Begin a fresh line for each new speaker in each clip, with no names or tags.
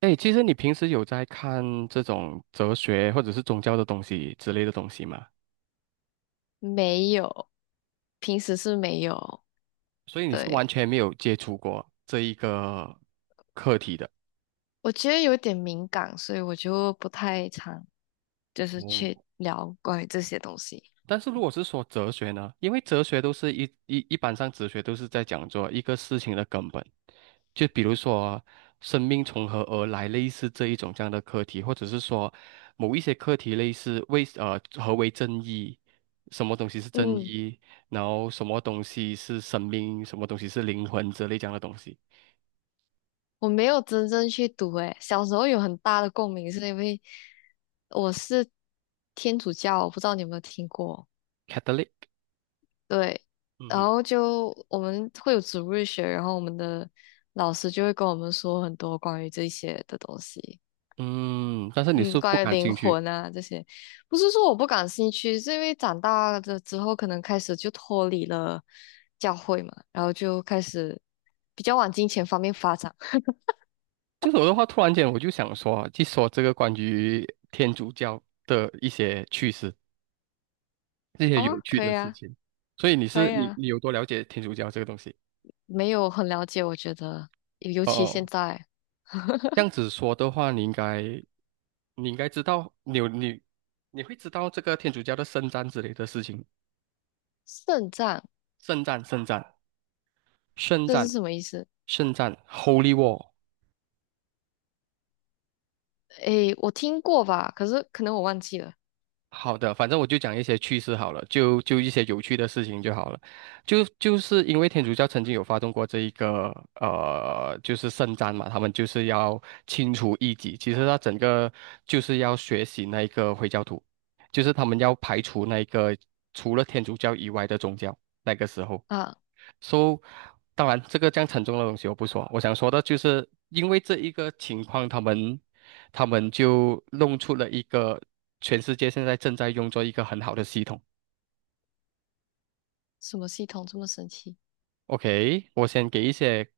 哎，其实你平时有在看这种哲学或者是宗教的东西之类的东西吗？
没有，平时是没有。
所以你是完
对，
全没有接触过这一个课题的。
我觉得有点敏感，所以我就不太常去
哦。
聊关于这些东西。
但是如果是说哲学呢，因为哲学都是一一一般上哲学都是在讲做一个事情的根本，就比如说生命从何而来，类似这一种这样的课题，或者是说某一些课题类似何为正义，什么东西是正
嗯，
义，然后什么东西是生命，什么东西是灵魂之类这样的东西。
我没有真正去读，诶，小时候有很大的共鸣，是因为我是天主教，我不知道你有没有听过。
Catholic。
对，
嗯
然
哼。
后我们会有主日学，然后我们的老师就会跟我们说很多关于这些的东西。
嗯，但是你
嗯，
是不
关于
感
灵
兴趣。
魂啊这些，不是说我不感兴趣，是因为长大了之后，可能开始就脱离了教会嘛，然后就开始比较往金钱方面发展。
这首的话，突然间我就想说，去说这个关于天主教的一些趣事，这些有
哦，
趣
可
的
以
事
啊。
情。所以你
可
是
以
你
啊，
你有多了解天主教这个东西？
没有很了解，我觉得，尤
哦
其现
哦，
在
这样子说的话，你应该知道，你有你你会知道这个天主教的圣战之类的事情，
肾脏。
圣战，圣战，圣
这是
战，
什么意思？
圣战， Holy War。
诶，我听过吧，可是可能我忘记了。
好的，反正我就讲一些趣事好了，就一些有趣的事情就好了。就是因为天主教曾经有发动过这一个就是圣战嘛，他们就是要清除异己，其实他整个就是要学习那一个回教徒，就是他们要排除那一个除了天主教以外的宗教。那个时候。
啊，
So,当然，这个这样沉重的东西我不说。我想说的就是，因为这一个情况，他们就弄出了一个全世界现在正在用作一个很好的系统。
什么系统这么神奇？
OK，我先给一些，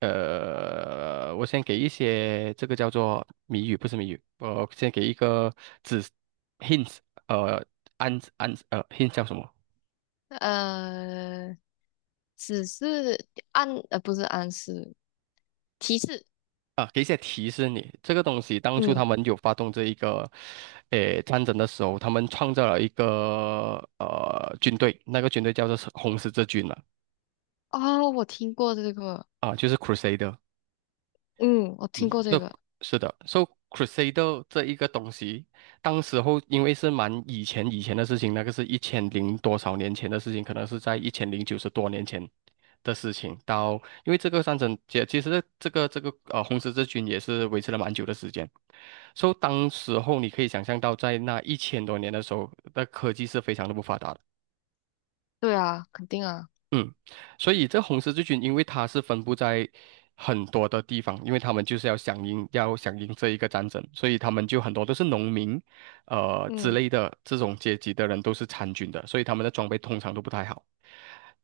我先给一些这个叫做谜语，不是谜语，我先给一个指 hints，呃，暗暗呃 hint 叫什么？
呃，只是暗，不是暗示，提示。
啊，给一些提示你，这个东西当初
嗯。
他们有发动这一个，诶，战争的时候，他们创造了一个军队，那个军队叫做是红十字军了
哦，我听过这个。
啊，就是 Crusader。
嗯，我听
嗯，
过这个。
是的，so Crusader 这一个东西，当时候因为是蛮以前的事情，那个是一千零多少年前的事情，可能是在一千零九十多年前的事情。因为这个战争，其实这个红十字军也是维持了蛮久的时间。So 当时候你可以想象到，在那一千多年的时候，那科技是非常的不发达的。
对啊，肯定啊。
嗯，所以这红十字军，因为它是分布在很多的地方，因为他们就是要响应，要响应这一个战争，所以他们就很多都是农民，之
嗯。
类的这种阶级的人都是参军的，所以他们的装备通常都不太好。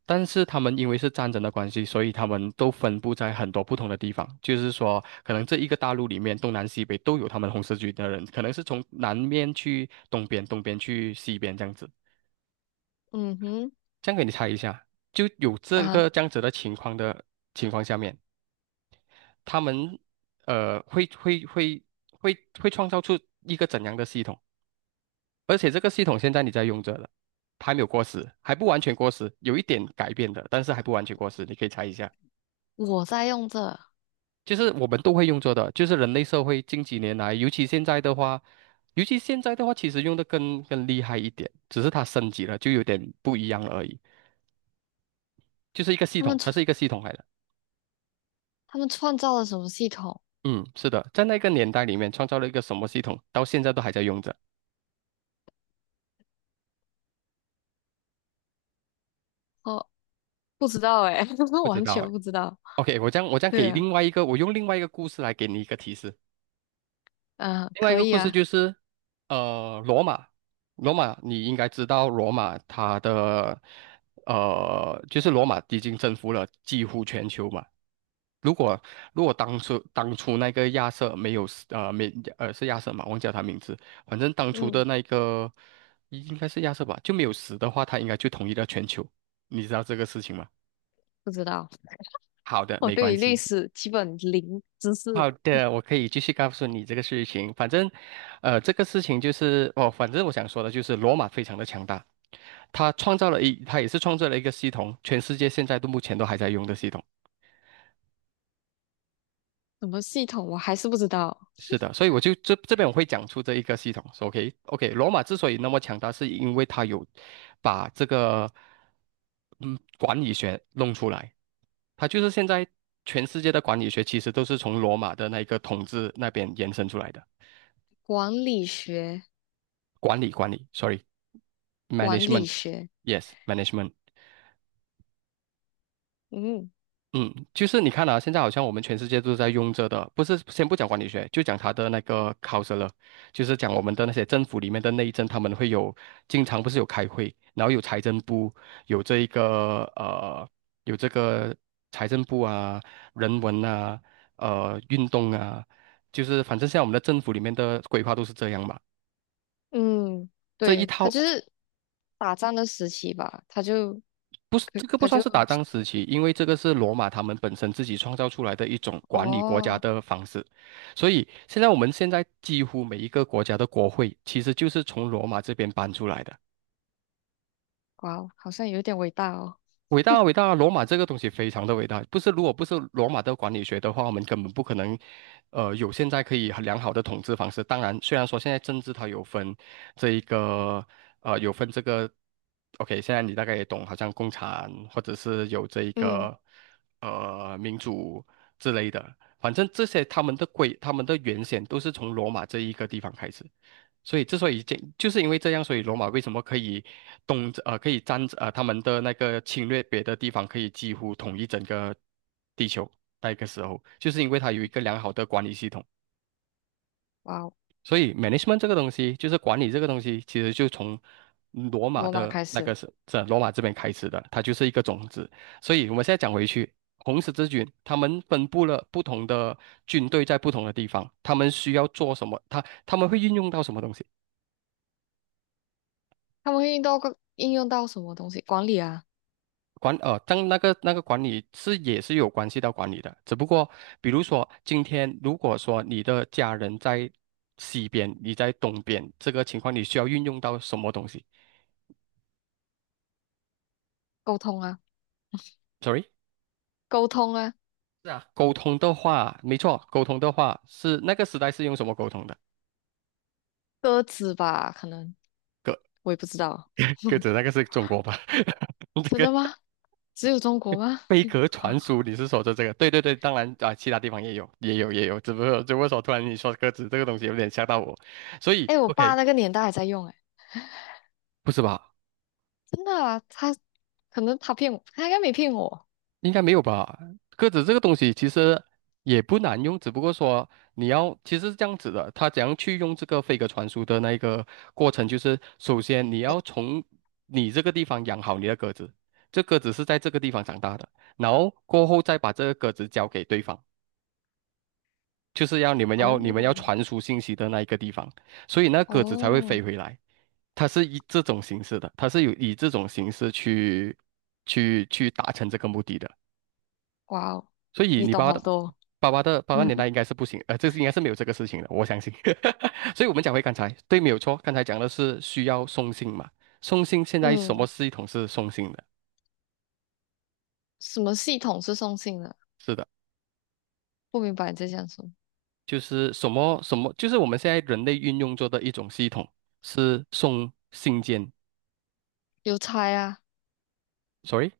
但是他们因为是战争的关系，所以他们都分布在很多不同的地方。就是说，可能这一个大陆里面，东南西北都有他们红十字军的人，可能是从南面去东边，东边去西边这样子。
嗯哼。
这样给你猜一下，就有这
啊，
个这样子的情况下面，他们呃会会会会创造出一个怎样的系统？而且这个系统现在你在用着了，它还没有过时，还不完全过时，有一点改变的，但是还不完全过时。你可以猜一下，
我在用这，
就是我们都会用着的，就是人类社会近几年来，尤其现在的话，其实用的更厉害一点，只是它升级了，就有点不一样了而已。就是一个系
他
统，
们
它
创
是一个系统来的。
他们创造了什么系统？
嗯，是的，在那个年代里面创造了一个什么系统，到现在都还在用着，
哦，不知道哎，
不知
完
道
全
哎。
不知道。
OK，我这样
对
给
啊。
另外一个，我用另外一个故事来给你一个提示。
嗯，
另外一
可
个
以
故事
啊。
就是，罗马，罗马你应该知道，罗马它的就是罗马已经征服了几乎全球嘛。如果如果当初那个亚瑟没有死，呃没呃是亚瑟嘛，忘记了他名字，反正当初
嗯，
的那个应该是亚瑟吧，就没有死的话，他应该就统一了全球。你知道这个事情吗？
不知道，
好的，
我
没
对
关
于历
系。
史基本零知识。
好的，我可以继续告诉你这个事情。反正，这个事情就是哦，反正我想说的就是，罗马非常的强大，他也是创造了一个系统，全世界现在都目前都还在用的系统。
什么系统我还是不知道。
是的，所以我就这这边我会讲出这一个系统说，OK，罗马之所以那么强大，是因为它有把这个嗯管理学弄出来，它就是现在全世界的管理学其实都是从罗马的那个统治那边延伸出来的，
管理学。
管理
管理学。
，sorry，management，yes，management。
嗯。
嗯，就是你看啊，现在好像我们全世界都在用着的，不是先不讲管理学，就讲它的那个考试了，就是讲我们的那些政府里面的内政，他们会有经常不是有开会，然后有财政部，有这一个有这个财政部啊，人文啊，运动啊，就是反正像我们的政府里面的规划都是这样嘛，
嗯，
这一
对，他
套
就是打仗的时期吧，他就，
不是，
可
这个不
他
算
就。
是打仗时期，因为这个是罗马他们本身自己创造出来的一种管理国家
哦。
的方式，所以现在几乎每一个国家的国会其实就是从罗马这边搬出来的。
哇哦，好像有点伟大哦。
伟大啊，伟大啊！罗马这个东西非常的伟大，不是如果不是罗马的管理学的话，我们根本不可能，有现在可以很良好的统治方式。当然，虽然说现在政治它有分这一个，有分这个，OK，现在你大概也懂，好像共产或者是有这一
嗯。
个，民主之类的，反正这些他们的原先都是从罗马这一个地方开始。所以这就是因为这样，所以罗马为什么可以可以他们的那个侵略别的地方，可以几乎统一整个地球。那个时候，就是因为它有一个良好的管理系统。
哇哦，
所以 management 这个东西，就是管理这个东西，其实就从罗马
罗马
的
开
那
始。
个是是罗马这边开始的，它就是一个种子。所以我们现在讲回去，红十字军他们分布了不同的军队在不同的地方，他们需要做什么，他们会运用到什么东西。
他们会用到个应用到什么东西？管理啊。
但那个管理是也是有关系到管理的，只不过比如说今天如果说你的家人在西边，你在东边，这个情况你需要运用到什么东西
沟通啊。
？Sorry，
沟通啊。
是啊，沟通的话，没错，沟通的话是那个时代是用什么沟通的？
鸽子吧，可能
鸽
我也不知道。
鸽子那个是中国吧？
真
这
的
个
吗？只有中国吗？
飞鸽传书，你是说的这个？对对对，当然啊，其他地方也有，也有，只不过说突然你说鸽子这个东西有点吓到我，所以
哎，我爸
OK，
那个年代还在用，哎，
不是吧？
真的啊，他可能他骗我，他应该没骗我。
应该没有吧？鸽子这个东西其实也不难用，只不过说其实是这样子的，它怎样去用这个飞鸽传书的那一个过程，就是首先你要从你这个地方养好你的鸽子，这鸽子是在这个地方长大的，然后过后再把这个鸽子交给对方，就是要你们要
哦
传输信息的那一个地方，所以那鸽子才会
哦。
飞回来。它是以这种形式的，它是有以这种形式去达成这个目的的。
哇哦，
所以
你
你
懂
爸爸
好
的
多。
爸爸的爸爸年 代应该是不行，应该是没有这个事情的，我相信。所以我们讲回刚才，对，没有错，刚才讲的是需要送信嘛，送信现在什么
嗯，
系统是送信的？
什么系统是送信的？
是的，
不明白你在讲什么。
就是什么什么，就是我们现在人类运用做的一种系统是送信件
邮差啊。
，sorry。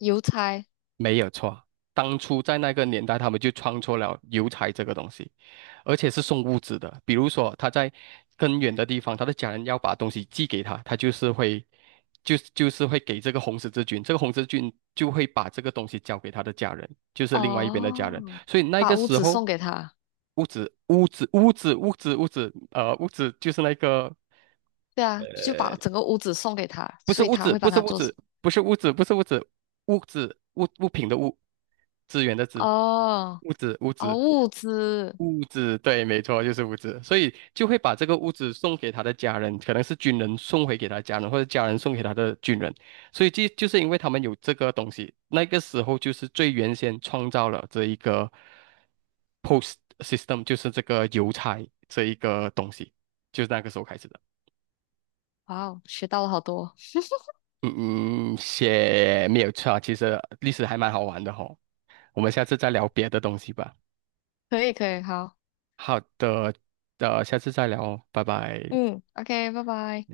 邮差。
没有错，当初在那个年代，他们就创作了邮差这个东西，而且是送物资的。比如说，他在更远的地方，他的家人要把东西寄给他，他就是会，就是会给这个红十字军，这个红十字军就会把这个东西交给他的家人，就是另外一边的家人。
哦，
所以那
把
个
屋
时
子
候，
送给他。
物资、物资、物资、物资、物资，物资就是那个
对啊，就把整个屋子送给他，
不是
所以
物
他
质，
会
不
帮
是
他
物
做。
质，不是物质，不是物质，物质物品的物，资源的资，
哦。
物质物
哦，
质
物资。
物质，对，没错，就是物质，所以就会把这个物质送给他的家人，可能是军人送回给他的家人，或者家人送给他的军人，所以就是因为他们有这个东西，那个时候就是最原先创造了这一个 post system，就是这个邮差这一个东西，就是那个时候开始的。
哇哦，学到了好多。
嗯嗯，写没有错啊，其实历史还蛮好玩的吼。我们下次再聊别的东西吧。
可以可以，好。
好的，下次再聊哦，拜拜。
嗯。OK，拜拜。